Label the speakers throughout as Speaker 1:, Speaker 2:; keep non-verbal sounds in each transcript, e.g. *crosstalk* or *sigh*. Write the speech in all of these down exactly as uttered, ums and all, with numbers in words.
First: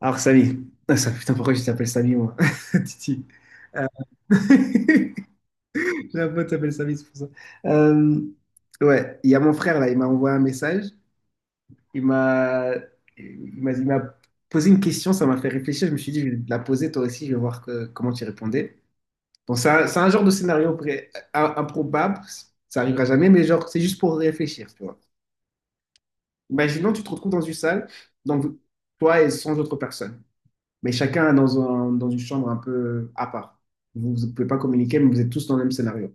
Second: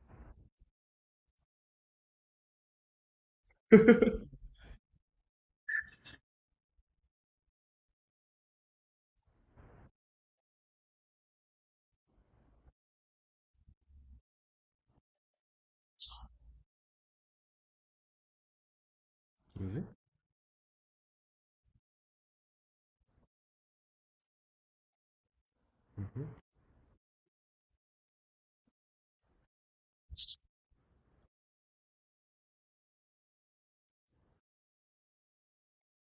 Speaker 1: Alors, Samy. Ah, ça, putain, pourquoi je t'appelle Samy, moi? *laughs* Titi. Euh,
Speaker 2: Vas-y.
Speaker 1: *laughs* J'ai un pote qui s'appelle Samy, c'est pour ça. Euh, Ouais, il y a mon frère, là, il m'a envoyé un message. Il m'a il m'a il m'a posé une question, ça m'a fait réfléchir. Je me suis dit, je vais te la poser toi aussi, je vais voir que- comment tu répondais. Bon, c'est un, c'est un genre de scénario pré- im- improbable, ça arrivera jamais, mais genre, c'est juste pour réfléchir, tu vois.
Speaker 2: Mhm.
Speaker 1: Imaginons, tu te retrouves dans une salle, donc toi et sans autres personnes. Mais chacun est dans un- dans une chambre un peu à part. Vous ne pouvez pas communiquer, mais vous êtes tous dans le même scénario.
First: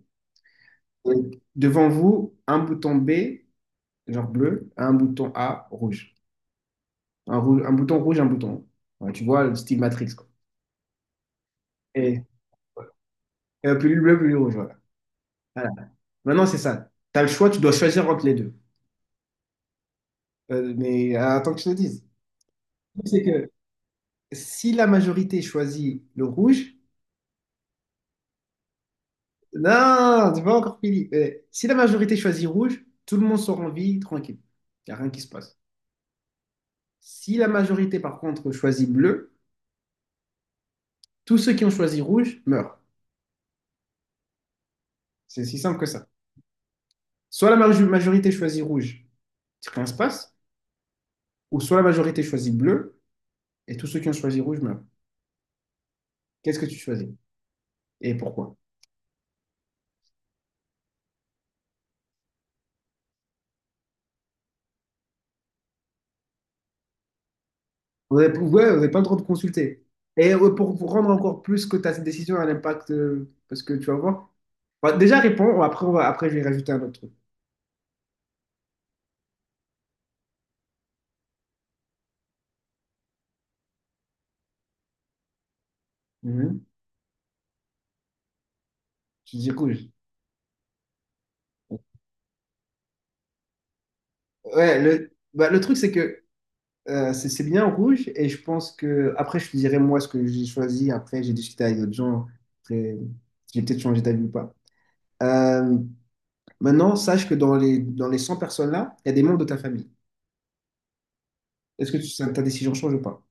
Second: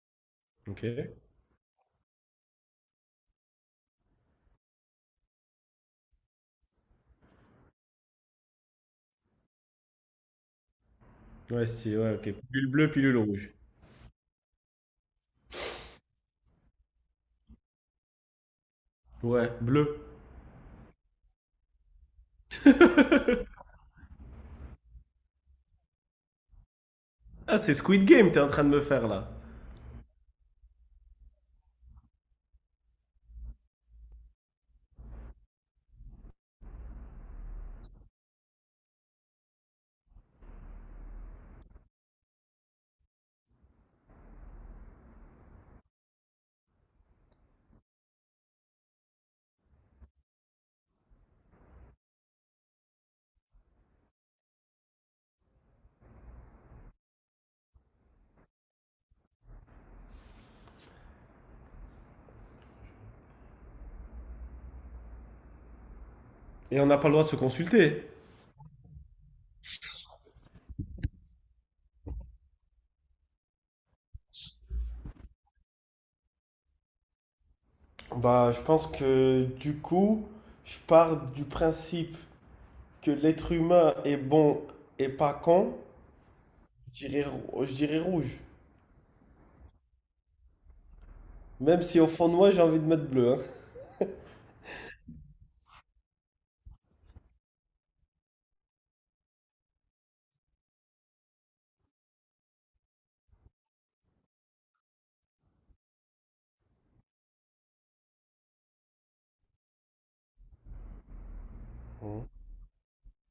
Speaker 2: Ok.
Speaker 1: Et devant vous, un bouton B, genre bleu, un bouton A, rouge. Un, rouge, un bouton rouge, un bouton. Ouais, tu vois, le style Matrix, quoi.
Speaker 2: Ouais, si, ouais,
Speaker 1: Et,
Speaker 2: ok. Pilule bleue, pilule rouge.
Speaker 1: et plus bleu, plus rouge, voilà. Voilà. Maintenant, c'est ça. Tu as le choix, tu dois choisir entre les deux.
Speaker 2: Ouais, bleu.
Speaker 1: Euh, mais euh, attends que je te dise. Le truc, c'est que si la majorité choisit le rouge,
Speaker 2: Ah, c'est Squid Game, t'es en train de me faire là.
Speaker 1: non, tu pas encore fini. Euh, si la majorité choisit rouge, tout le monde sort en vie, tranquille. Il n'y a rien qui se passe. Si la majorité, par contre, choisit bleu, tous ceux qui ont choisi rouge meurent. C'est si simple que ça. Soit la majorité choisit rouge, rien ne se passe, ou soit la majorité choisit bleu, et tous ceux qui ont choisi rouge meurent. Qu'est-ce que tu choisis? Et pourquoi?
Speaker 2: Et on n'a pas le droit de se consulter.
Speaker 1: Vous n'avez ouais, pas le droit de consulter. Et euh, pour, pour rendre encore plus que ta décision a l'impact, euh, parce que tu vas voir. Bah, déjà, réponds, après, on va, après, je vais rajouter un autre truc.
Speaker 2: Bah, je pense que du coup, je pars du principe que l'être humain est bon et pas con.
Speaker 1: Mhm.
Speaker 2: Je dirais, rou- je dirais rouge.
Speaker 1: Je dis rouge.
Speaker 2: Même si au fond de moi, j'ai envie de mettre bleu, hein.
Speaker 1: Ouais, le, bah, le truc, c'est que Euh, c'est c'est bien rouge et je pense que après je te dirai moi ce que j'ai choisi. Après j'ai discuté avec d'autres gens. Après j'ai peut-être changé d'avis ou pas. Euh, Maintenant sache que dans les dans les cent personnes là, il y a des membres de ta famille. Est-ce que tu-
Speaker 2: Mhm.
Speaker 1: ça- ta décision change ou pas?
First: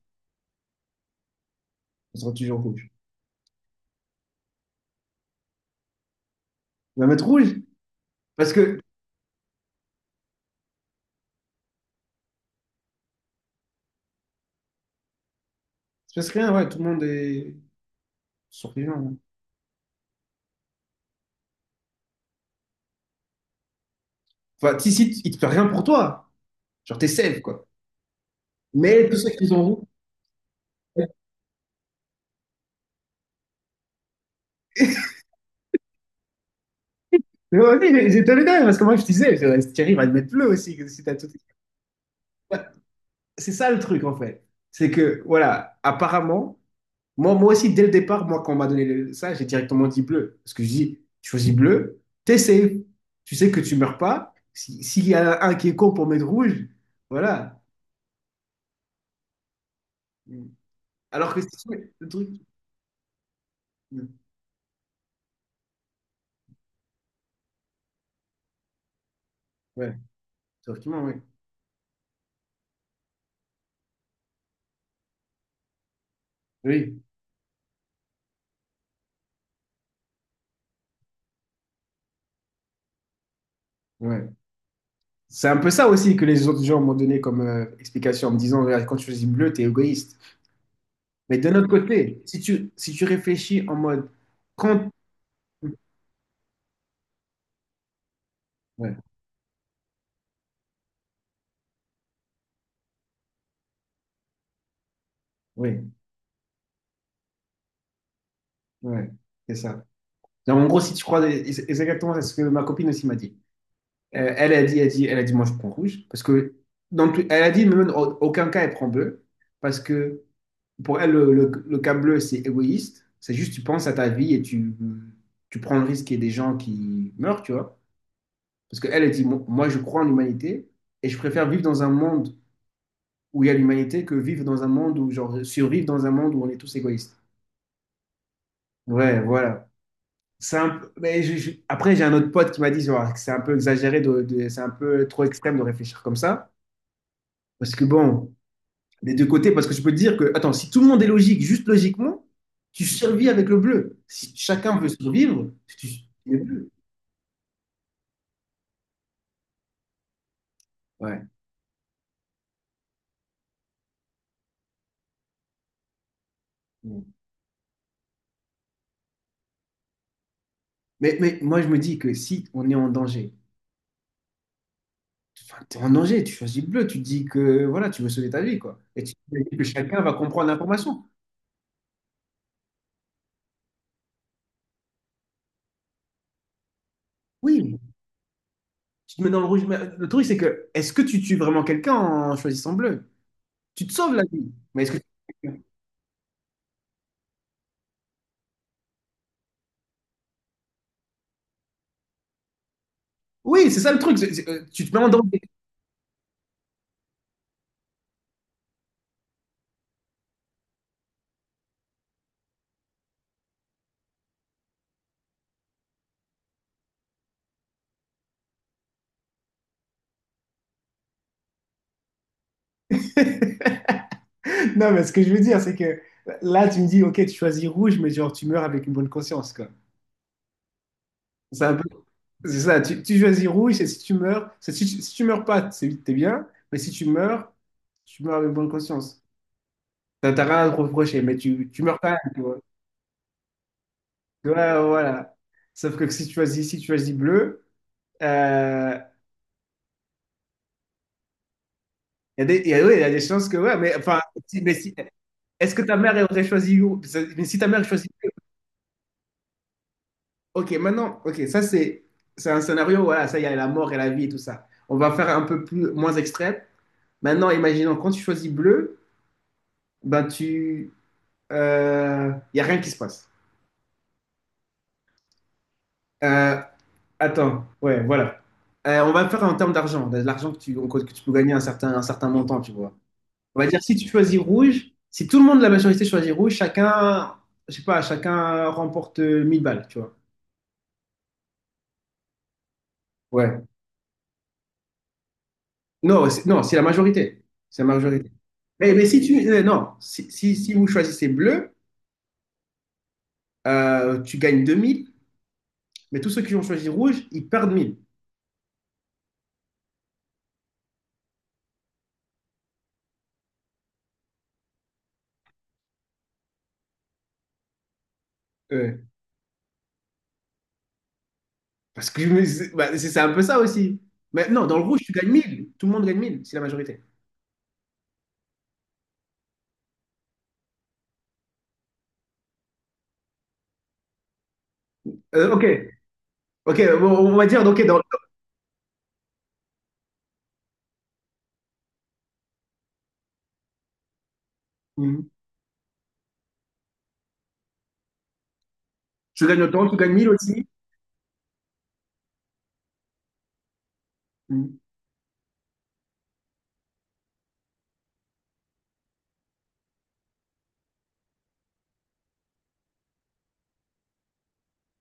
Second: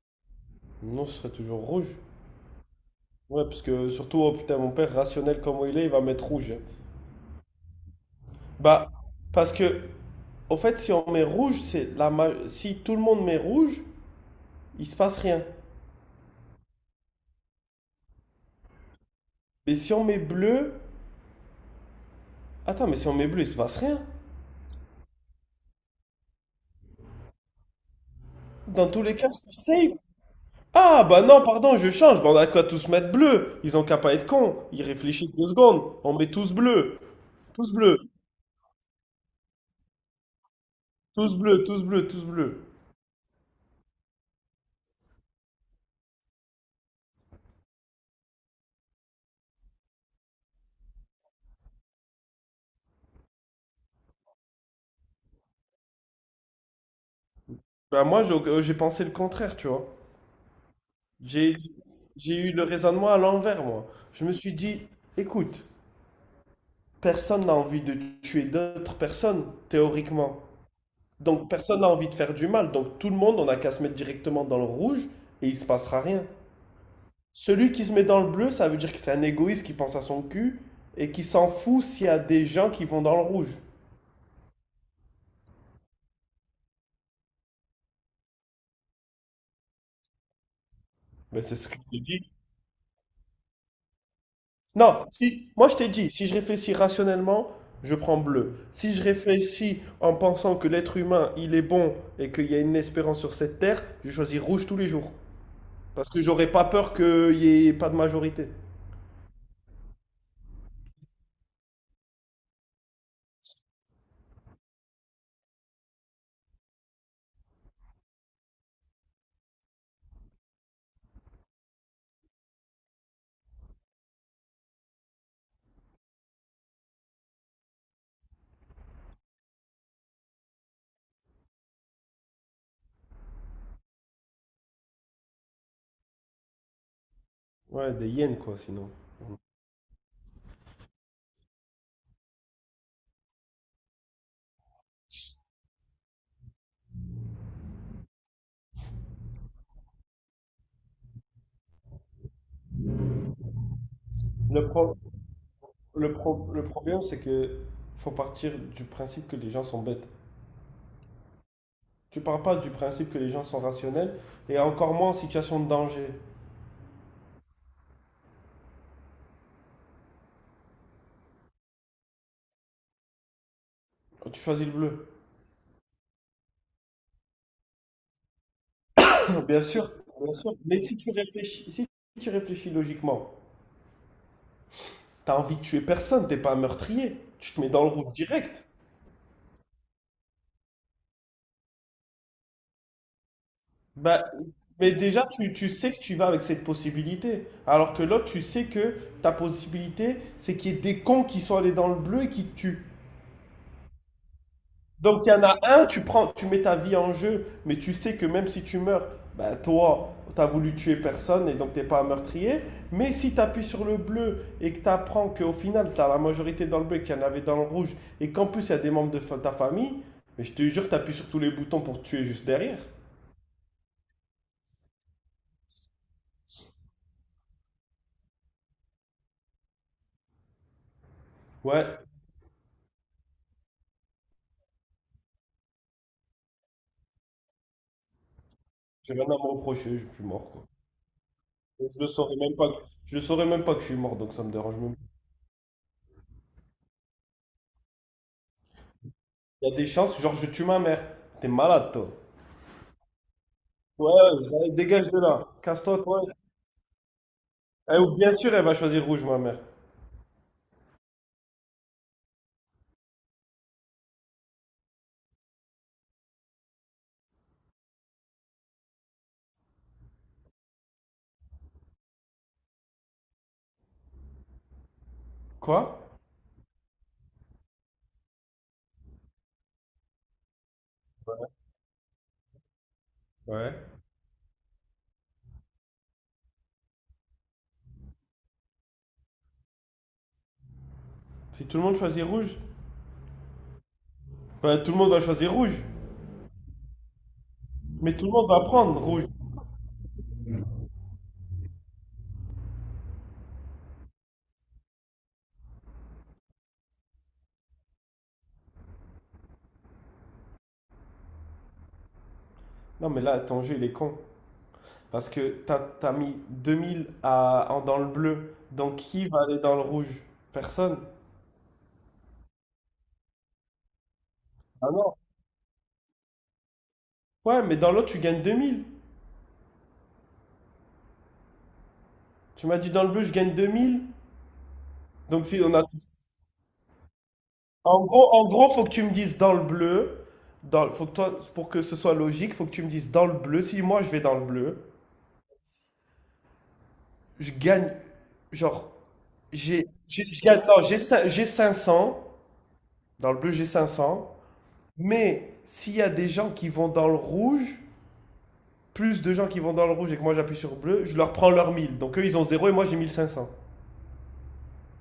Speaker 2: Non, ce serait toujours rouge.
Speaker 1: Ça sera toujours rouge.
Speaker 2: Ouais, parce que surtout, oh putain, mon père, rationnel comme il est, il va mettre rouge, hein.
Speaker 1: On va mettre rouge parce que
Speaker 2: Bah, parce que, au fait, si on met rouge, c'est la ma- si tout le monde met rouge, il se passe rien.
Speaker 1: ça se passe rien. Ouais, tout le monde est survivant, hein.
Speaker 2: Mais si on met bleu, attends, mais si on met bleu, il se passe rien.
Speaker 1: Enfin si si il te fait rien pour toi. Genre t'es safe quoi.
Speaker 2: Dans tous
Speaker 1: Mais
Speaker 2: les
Speaker 1: tous
Speaker 2: cas,
Speaker 1: ceux qui
Speaker 2: c'est
Speaker 1: ont rouge.
Speaker 2: safe. Ah, bah non, pardon, je change. Bah, on a qu'à tous mettre bleu. Ils ont qu'à pas être cons. Ils réfléchissent deux secondes. On met tous bleu.
Speaker 1: Mais *laughs*
Speaker 2: Tous
Speaker 1: ouais,
Speaker 2: bleu.
Speaker 1: mais j'étais le dernier parce que moi je te disais, je- Thierry va le mettre bleu aussi si t'as tout.
Speaker 2: Tous bleu, tous bleu, tous bleu.
Speaker 1: C'est ça le truc en fait. C'est que, voilà, apparemment, moi, moi aussi, dès le départ, moi, quand on m'a donné le- ça, j'ai directement dit bleu. Parce que je dis, tu choisis bleu, t'es safe. Tu sais que tu meurs pas. Si- S'il y en a un qui est con pour mettre rouge, voilà.
Speaker 2: Bah, moi, j'ai euh, j'ai pensé le contraire, tu vois.
Speaker 1: Alors que
Speaker 2: J'ai
Speaker 1: c'est le
Speaker 2: j'ai
Speaker 1: truc.
Speaker 2: eu le raisonnement à l'envers, moi. Je me suis dit, écoute. Personne n'a envie de tuer d'autres personnes,
Speaker 1: Ouais,
Speaker 2: théoriquement.
Speaker 1: théoriquement, oui.
Speaker 2: Donc personne n'a envie de faire du mal. Donc tout le monde, on a qu'à se mettre directement dans le rouge et il se passera rien.
Speaker 1: Oui,
Speaker 2: Celui qui se met dans le bleu, ça veut dire que c'est un égoïste qui pense à son cul et qui s'en fout s'il y a des gens qui vont dans le rouge.
Speaker 1: ouais. C'est un peu ça aussi que les autres gens m'ont donné comme euh, explication en me disant, regarde, quand tu choisis bleu, t'es égoïste. Mais
Speaker 2: Mais
Speaker 1: d'un
Speaker 2: c'est ce
Speaker 1: autre
Speaker 2: que je te
Speaker 1: côté,
Speaker 2: dis.
Speaker 1: si tu, si tu réfléchis en mode, quand.
Speaker 2: Non, si, moi je t'ai dit, si je réfléchis rationnellement, je prends bleu. Si
Speaker 1: Ouais,
Speaker 2: je réfléchis en pensant que l'être humain, il est bon et qu'il y a une espérance sur cette terre, je choisis rouge tous les jours.
Speaker 1: oui.
Speaker 2: Parce que j'aurais pas peur qu'il n'y ait pas de majorité.
Speaker 1: Ouais, c'est ça. Donc, en gros, si tu crois, et c'est- et c'est exactement ce que ma copine aussi m'a dit. Euh, elle a dit, elle a dit, elle a dit, moi je prends rouge parce que dans tout- elle a dit, même en aucun cas elle prend bleu parce que pour elle le, le, le cas bleu c'est égoïste. C'est juste tu penses à ta vie et tu tu prends le risque qu'il y ait des gens qui meurent, tu vois. Parce qu'elle a dit, moi moi, je crois en l'humanité et je préfère vivre dans un monde où il y a l'humanité que vivre dans un monde où genre survivre dans un monde où on est tous égoïstes.
Speaker 2: Ouais, des yens, quoi, sinon.
Speaker 1: Ouais, voilà. c'est un peu- mais je- je- Après, j'ai un autre pote qui m'a dit genre, que c'est un peu exagéré, de, de- c'est un peu trop extrême de réfléchir comme ça. Parce que bon, des deux côtés, parce que je peux te dire que, attends, si tout le monde est logique, juste logiquement, tu survis avec le bleu. Si
Speaker 2: Le,
Speaker 1: chacun veut
Speaker 2: pro-
Speaker 1: survivre, tu survis
Speaker 2: le,
Speaker 1: avec le
Speaker 2: pro- le
Speaker 1: bleu.
Speaker 2: problème, c'est que faut partir du principe que les gens sont bêtes.
Speaker 1: Ouais.
Speaker 2: Tu pars pas du principe que les gens sont rationnels, et encore moins en situation de danger,
Speaker 1: Mm. Mais, mais moi, je me dis que si on est en danger,
Speaker 2: quand tu choisis le bleu.
Speaker 1: enfin, t'es en danger, tu choisis le bleu, tu te dis que voilà, tu veux sauver ta vie, quoi.
Speaker 2: *coughs*
Speaker 1: Et tu te
Speaker 2: *clears throat*
Speaker 1: dis
Speaker 2: Bien
Speaker 1: que
Speaker 2: sûr,
Speaker 1: chacun va
Speaker 2: bien
Speaker 1: comprendre
Speaker 2: sûr. Mais si
Speaker 1: l'information.
Speaker 2: tu réfléchis, si tu réfléchis logiquement, t'as envie de tuer personne, t'es pas un meurtrier. Tu te mets
Speaker 1: Oui,
Speaker 2: dans le rouge direct.
Speaker 1: tu te mets dans le rouge. Mais le truc, c'est que, est-ce que tu tues vraiment quelqu'un en choisissant bleu? Tu te sauves la
Speaker 2: Bah,
Speaker 1: vie. Mais est-ce
Speaker 2: mais
Speaker 1: que...
Speaker 2: déjà, tu, tu sais que tu vas avec cette possibilité. Alors que l'autre, tu sais que ta possibilité, c'est qu'il y ait des cons qui sont allés dans le bleu et qui te tuent.
Speaker 1: Oui, c'est ça le truc. C'est- c'est- euh, tu te mets en
Speaker 2: Donc il y
Speaker 1: danger.
Speaker 2: en a un, tu prends, tu mets ta vie en jeu, mais tu sais que même si tu meurs, bah toi, t'as voulu tuer personne et donc t'es pas un meurtrier. Mais si t'appuies sur le bleu et que t'apprends qu'au final, t'as la majorité dans le bleu et qu'il y en avait dans le rouge, et qu'en plus il y a des membres de fa- ta famille, mais je te jure, t'appuies sur tous les boutons pour te tuer juste derrière.
Speaker 1: *laughs* Non, mais ce que je veux dire, c'est que là, tu me dis, ok, tu choisis rouge, mais genre, tu meurs avec une bonne conscience, quoi. C'est un
Speaker 2: Ouais,
Speaker 1: peu... C'est ça, tu, tu choisis rouge, et si tu meurs, c'est- si, tu- si tu meurs pas, c'est t'es bien, mais si tu meurs, tu meurs avec bonne
Speaker 2: j'ai
Speaker 1: conscience.
Speaker 2: rien à me reprocher, je suis
Speaker 1: T'as t'as
Speaker 2: mort quoi.
Speaker 1: rien à te reprocher, mais tu, tu
Speaker 2: Je
Speaker 1: meurs
Speaker 2: le
Speaker 1: quand même,
Speaker 2: saurais
Speaker 1: tu
Speaker 2: même
Speaker 1: vois.
Speaker 2: pas que, je le saurais même pas que je suis mort, donc ça me
Speaker 1: Ouais,
Speaker 2: dérange même pas.
Speaker 1: voilà. Sauf que si tu choisis, si tu choisis bleu, euh,
Speaker 2: Il y a des chances, genre je tue ma mère. T'es malade, toi.
Speaker 1: il y a des, il y a- ouais, il y a des chances que, ouais, mais enfin,
Speaker 2: Ouais,
Speaker 1: si-
Speaker 2: ça-
Speaker 1: mais si,
Speaker 2: dégage de là.
Speaker 1: est-ce que ta
Speaker 2: Casse-toi,
Speaker 1: mère
Speaker 2: toi.
Speaker 1: aurait choisi où? Mais si ta mère
Speaker 2: Eh,
Speaker 1: choisit,
Speaker 2: ou bien sûr, elle va choisir rouge, ma mère.
Speaker 1: ok, maintenant, ok, ça c'est c'est un scénario, voilà, ça il y a la mort et la vie et tout ça. On va faire un peu plus moins extrême. Maintenant, imaginons quand tu choisis bleu, ben tu, euh, il y a rien qui se passe.
Speaker 2: Quoi?
Speaker 1: Euh, Attends, ouais, voilà. Euh, on va faire en termes d'argent, de l'argent que tu que tu peux gagner un certain un certain montant, tu vois. On va
Speaker 2: Ouais.
Speaker 1: dire si tu choisis rouge, si tout le monde de la majorité choisit rouge, chacun, je sais pas, chacun remporte euh, mille balles, tu vois.
Speaker 2: Si tout le monde choisit rouge,
Speaker 1: Ouais.
Speaker 2: bah, tout le monde va choisir rouge.
Speaker 1: Non, c'est- non, c'est la majorité. C'est la
Speaker 2: Mais tout
Speaker 1: majorité.
Speaker 2: le monde va
Speaker 1: Mais,
Speaker 2: prendre
Speaker 1: mais si
Speaker 2: rouge.
Speaker 1: tu. euh, non, si, si, si vous choisissez bleu, euh, tu gagnes deux mille, mais tous ceux qui ont choisi rouge, ils perdent mille.
Speaker 2: Non, mais là, ton jeu, il est con. Parce que t'as, t'as mis deux mille à, en- dans le bleu. Donc,
Speaker 1: Ouais.
Speaker 2: qui va aller dans le rouge? Personne.
Speaker 1: parce que je me- c'est bah, c'est- c'est un peu ça aussi. Mais non, dans le
Speaker 2: Ah
Speaker 1: rouge, tu
Speaker 2: non.
Speaker 1: gagnes mille. Tout le monde gagne mille. C'est la majorité.
Speaker 2: Ouais, mais dans l'autre, tu gagnes deux mille. Tu m'as dit dans le bleu, je gagne deux mille. Donc,
Speaker 1: Euh,
Speaker 2: si
Speaker 1: ok,
Speaker 2: on a...
Speaker 1: ok, bon, on va dire, ok, dans,
Speaker 2: En gros, en gros, faut que tu me dises dans le bleu, dans, le- faut que toi, pour que ce soit logique, faut que tu me dises dans le bleu. Si moi je vais dans le bleu,
Speaker 1: Mhm.
Speaker 2: je gagne, genre,
Speaker 1: Tu gagnes
Speaker 2: j'ai,
Speaker 1: autant, tu gagnes
Speaker 2: j'ai-
Speaker 1: mille
Speaker 2: je gagne,
Speaker 1: aussi.
Speaker 2: non, j'ai cin- j'ai cinq cents dans le bleu j'ai cinq cents.
Speaker 1: Mhm.
Speaker 2: Mais s'il y a des gens qui vont dans le rouge, plus de gens qui vont dans le rouge et que moi j'appuie sur bleu, je leur prends leur mille. Donc eux ils ont zéro et moi j'ai mille cinq cents.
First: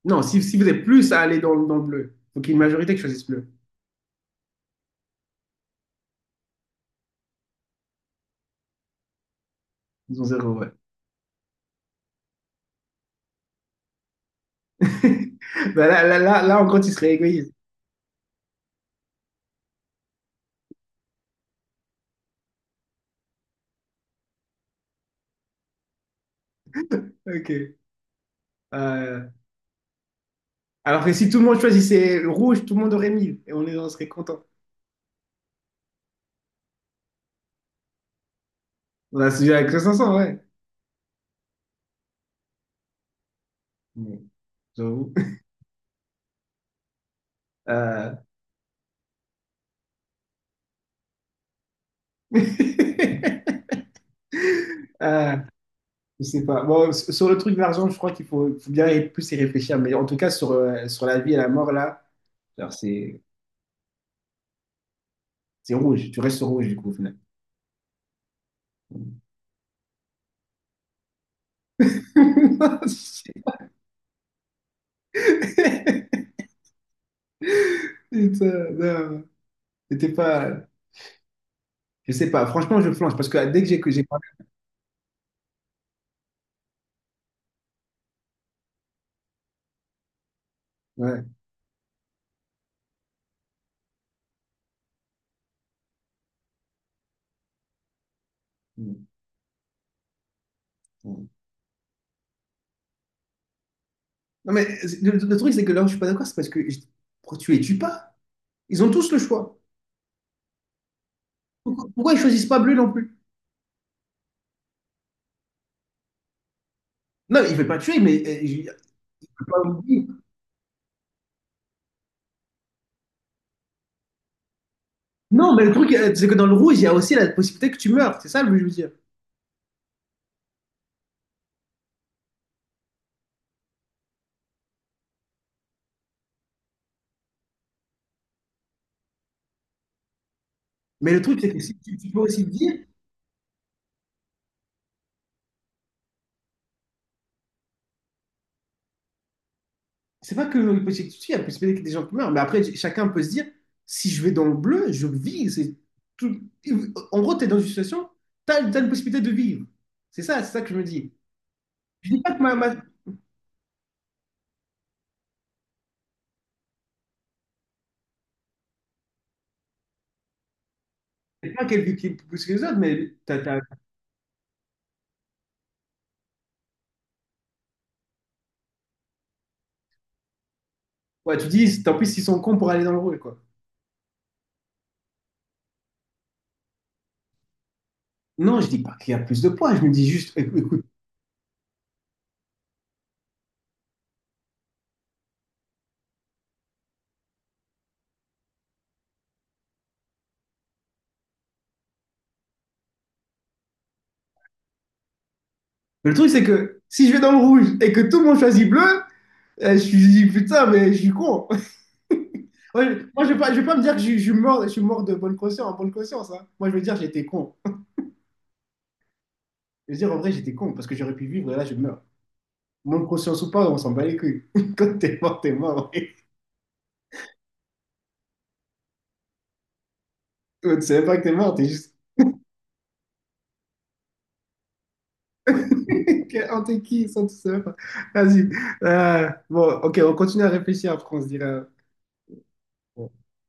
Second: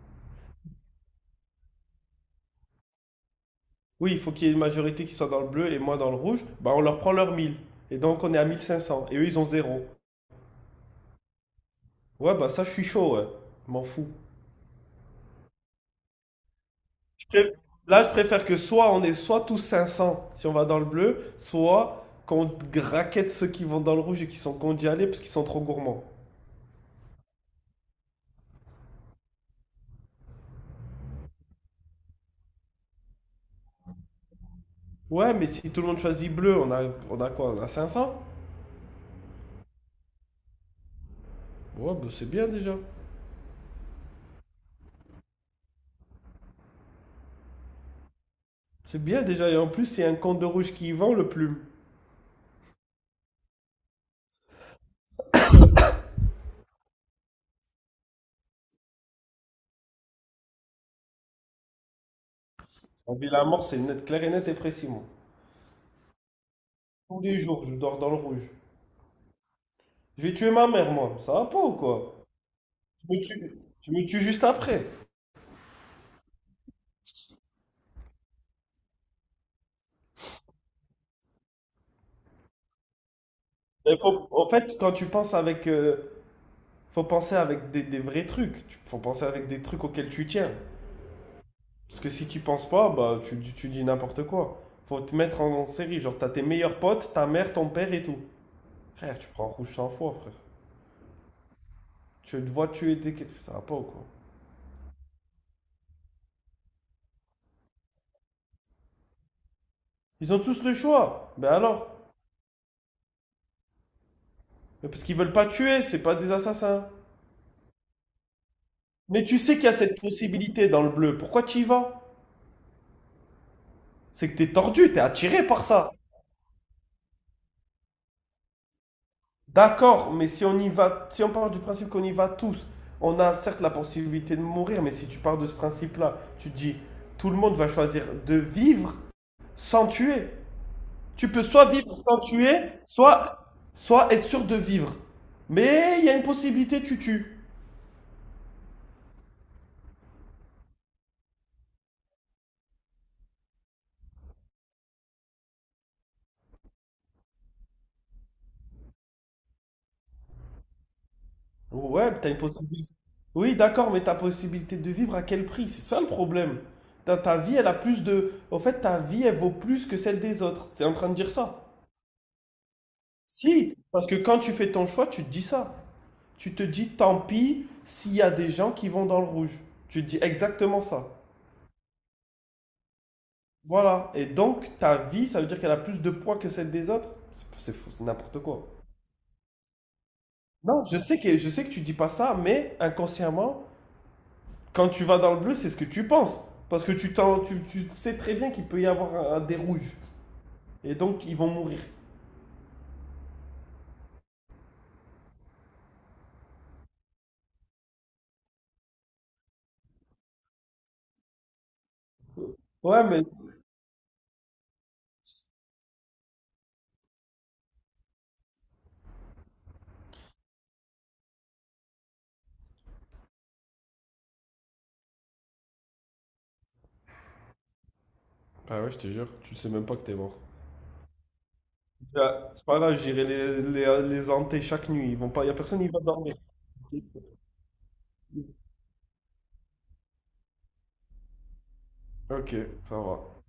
Speaker 1: Non, si, si vous êtes plus à aller dans, dans le bleu, faut qu'il y ait une majorité qui choisisse bleu.
Speaker 2: Oui, il faut qu'il y ait une majorité qui soit dans le bleu et moi dans le rouge, bah on leur prend leur mille. Et donc on est à mille cinq cents et eux ils ont zéro.
Speaker 1: Ils ont zéro, ouais.
Speaker 2: Ouais, bah ça, je suis chaud, ouais. Je m'en fous.
Speaker 1: *laughs* Bah, là, là, là, là, en gros, tu serais
Speaker 2: Je
Speaker 1: égoïste.
Speaker 2: pré- Là, je préfère que soit on est soit tous cinq cents si on va dans le bleu, soit qu'on graquette ceux qui vont dans le rouge et qui sont condamnés d'y aller parce qu'ils sont trop gourmands.
Speaker 1: Ok. Euh, alors que si tout le monde choisissait le rouge, tout le monde aurait mille et on, est, on serait content.
Speaker 2: Ouais, mais si tout le monde choisit bleu, on a, on a quoi? On a cinq cents?
Speaker 1: On a suivi avec cinq cents, ouais.
Speaker 2: Ouais, bah c'est bien déjà.
Speaker 1: Bon, j'avoue. Euh...
Speaker 2: C'est bien déjà. Et en plus, c'est un compte de rouge qui y vend le plume.
Speaker 1: *laughs* Euh, je sais pas. Bon, s- sur le truc de l'argent, je crois qu'il faut, faut bien y- plus y réfléchir. Mais en tout cas, sur, euh, sur la vie et la mort, là, alors
Speaker 2: En
Speaker 1: c'est
Speaker 2: ville à mort, c'est net, clair et net et précis, moi.
Speaker 1: c'est rouge. Tu restes sur rouge, du coup, au final.
Speaker 2: Tous les jours, je dors dans le rouge. Je vais tuer ma mère, moi. Ça va pas ou quoi? Je me tue,
Speaker 1: *laughs*
Speaker 2: je me tue juste après.
Speaker 1: Putain, non. C'était pas. Je sais pas. Franchement, je flanche parce que dès que j'ai que
Speaker 2: Il
Speaker 1: j'ai. parlé.
Speaker 2: faut, en fait, quand tu penses avec euh, faut penser avec des, des vrais trucs. Faut penser avec des trucs auxquels tu tiens.
Speaker 1: Ouais.
Speaker 2: Parce que si tu penses pas, bah tu, dis- tu dis n'importe quoi. Faut te mettre en, en série. Genre, t'as tes meilleurs potes, ta mère, ton père et tout.
Speaker 1: Mm,
Speaker 2: Frère, tu prends rouge cent fois, frère.
Speaker 1: mm.
Speaker 2: Tu te vois tuer des. Ça va pas ou quoi?
Speaker 1: Non, mais le, le truc, c'est que là où je suis pas d'accord, c'est parce que je- pourquoi tu les tues pas? Ils ont tous le choix.
Speaker 2: Ils ont tous le choix. Ben
Speaker 1: Pourquoi,
Speaker 2: alors,
Speaker 1: pourquoi ils choisissent pas bleu non plus?
Speaker 2: mais parce qu'ils veulent pas tuer, c'est pas des assassins.
Speaker 1: Non, il ne veut pas tuer, mais euh, je-
Speaker 2: Mais
Speaker 1: je
Speaker 2: tu
Speaker 1: peux
Speaker 2: sais
Speaker 1: pas
Speaker 2: qu'il y a cette
Speaker 1: oublier.
Speaker 2: possibilité dans le bleu. Pourquoi tu y vas? C'est que t'es tordu, t'es attiré
Speaker 1: Non,
Speaker 2: par
Speaker 1: mais le truc,
Speaker 2: ça.
Speaker 1: euh, c'est que dans le rouge, il y a aussi la possibilité que tu meurs. C'est ça le je veux dire.
Speaker 2: D'accord, mais si on y va, si on part du principe qu'on y va tous, on a certes la possibilité de mourir, mais si tu pars de ce principe-là, tu te dis tout le monde va choisir de vivre sans tuer.
Speaker 1: Mais le
Speaker 2: Tu
Speaker 1: truc,
Speaker 2: peux
Speaker 1: c'est que
Speaker 2: soit
Speaker 1: si
Speaker 2: vivre
Speaker 1: tu, tu peux
Speaker 2: sans
Speaker 1: aussi te
Speaker 2: tuer,
Speaker 1: dire,
Speaker 2: soit, soit être sûr de vivre. Mais il y a une possibilité, tu tues.
Speaker 1: c'est pas que la possibilité que tu tues, il y a la possibilité que des gens qui meurent. Mais après, j- chacun peut se dire, si je vais dans le bleu, je vis. C'est tout. En gros, tu es dans une situation, tu as, une possibilité de vivre. C'est ça, c'est ça que je me dis.
Speaker 2: Ouais,
Speaker 1: Je dis
Speaker 2: t'as
Speaker 1: pas
Speaker 2: une
Speaker 1: que ma, ma-
Speaker 2: possibilité. Oui, d'accord, mais ta possibilité de vivre à quel prix? C'est ça le problème. Ta, ta vie, elle a plus de... En fait, ta vie, elle vaut plus que celle des autres. T'es en train de dire
Speaker 1: c'est
Speaker 2: ça.
Speaker 1: pas qu'elle vit plus que les autres, mais tu as,
Speaker 2: Si, parce que quand tu fais ton choix, tu te dis ça. Tu te dis tant pis s'il y a des gens qui vont dans le rouge. Tu te dis exactement ça.
Speaker 1: ouais, tu dis, tant pis s'ils sont cons pour aller dans le rouge, quoi.
Speaker 2: Voilà. Et donc, ta vie, ça veut dire qu'elle a plus de poids que celle des autres. C'est c'est fou, c'est n'importe
Speaker 1: Non,
Speaker 2: quoi.
Speaker 1: je dis pas qu'il y a plus de points, je me dis juste, éc- écoute.
Speaker 2: Non, je sais que, je sais que tu dis pas ça, mais inconsciemment, quand tu vas dans le bleu, c'est ce que tu penses. Parce que tu, t'en- tu, tu sais très bien qu'il peut y avoir un- un des rouges. Et donc, ils vont mourir.
Speaker 1: Mais le truc, c'est que si je vais dans le rouge et que tout le monde choisit bleu, euh, je suis je dis, putain, mais je suis con. *laughs* Ouais,
Speaker 2: Ouais,
Speaker 1: je-
Speaker 2: mais...
Speaker 1: moi, je vais pas, je vais pas me dire que je, je suis mort, je suis mort de bonne conscience, en bonne conscience, hein. Moi, je veux dire, j'étais con. Je veux dire, en vrai, j'étais con parce que j'aurais pu vivre et là, je meurs. Bonne conscience ou pas, on s'en bat les couilles. *laughs* Quand t'es mort, t'es mort, ouais.
Speaker 2: Bah ouais, je te jure, tu sais même pas que t'es mort.
Speaker 1: Toi, tu savais pas que t'es mort, t'es juste.
Speaker 2: Ah, c'est pas grave, j'irai les, les, les hanter chaque nuit. Ils vont pas, Y a personne qui va
Speaker 1: *laughs*
Speaker 2: dormir.
Speaker 1: Quel- Oh, t'es qui? Ça, tu savais pas. Vas-y. Euh, bon, ok, on continue à réfléchir après, on se dira.
Speaker 2: Ok, ça
Speaker 1: Bon.
Speaker 2: va.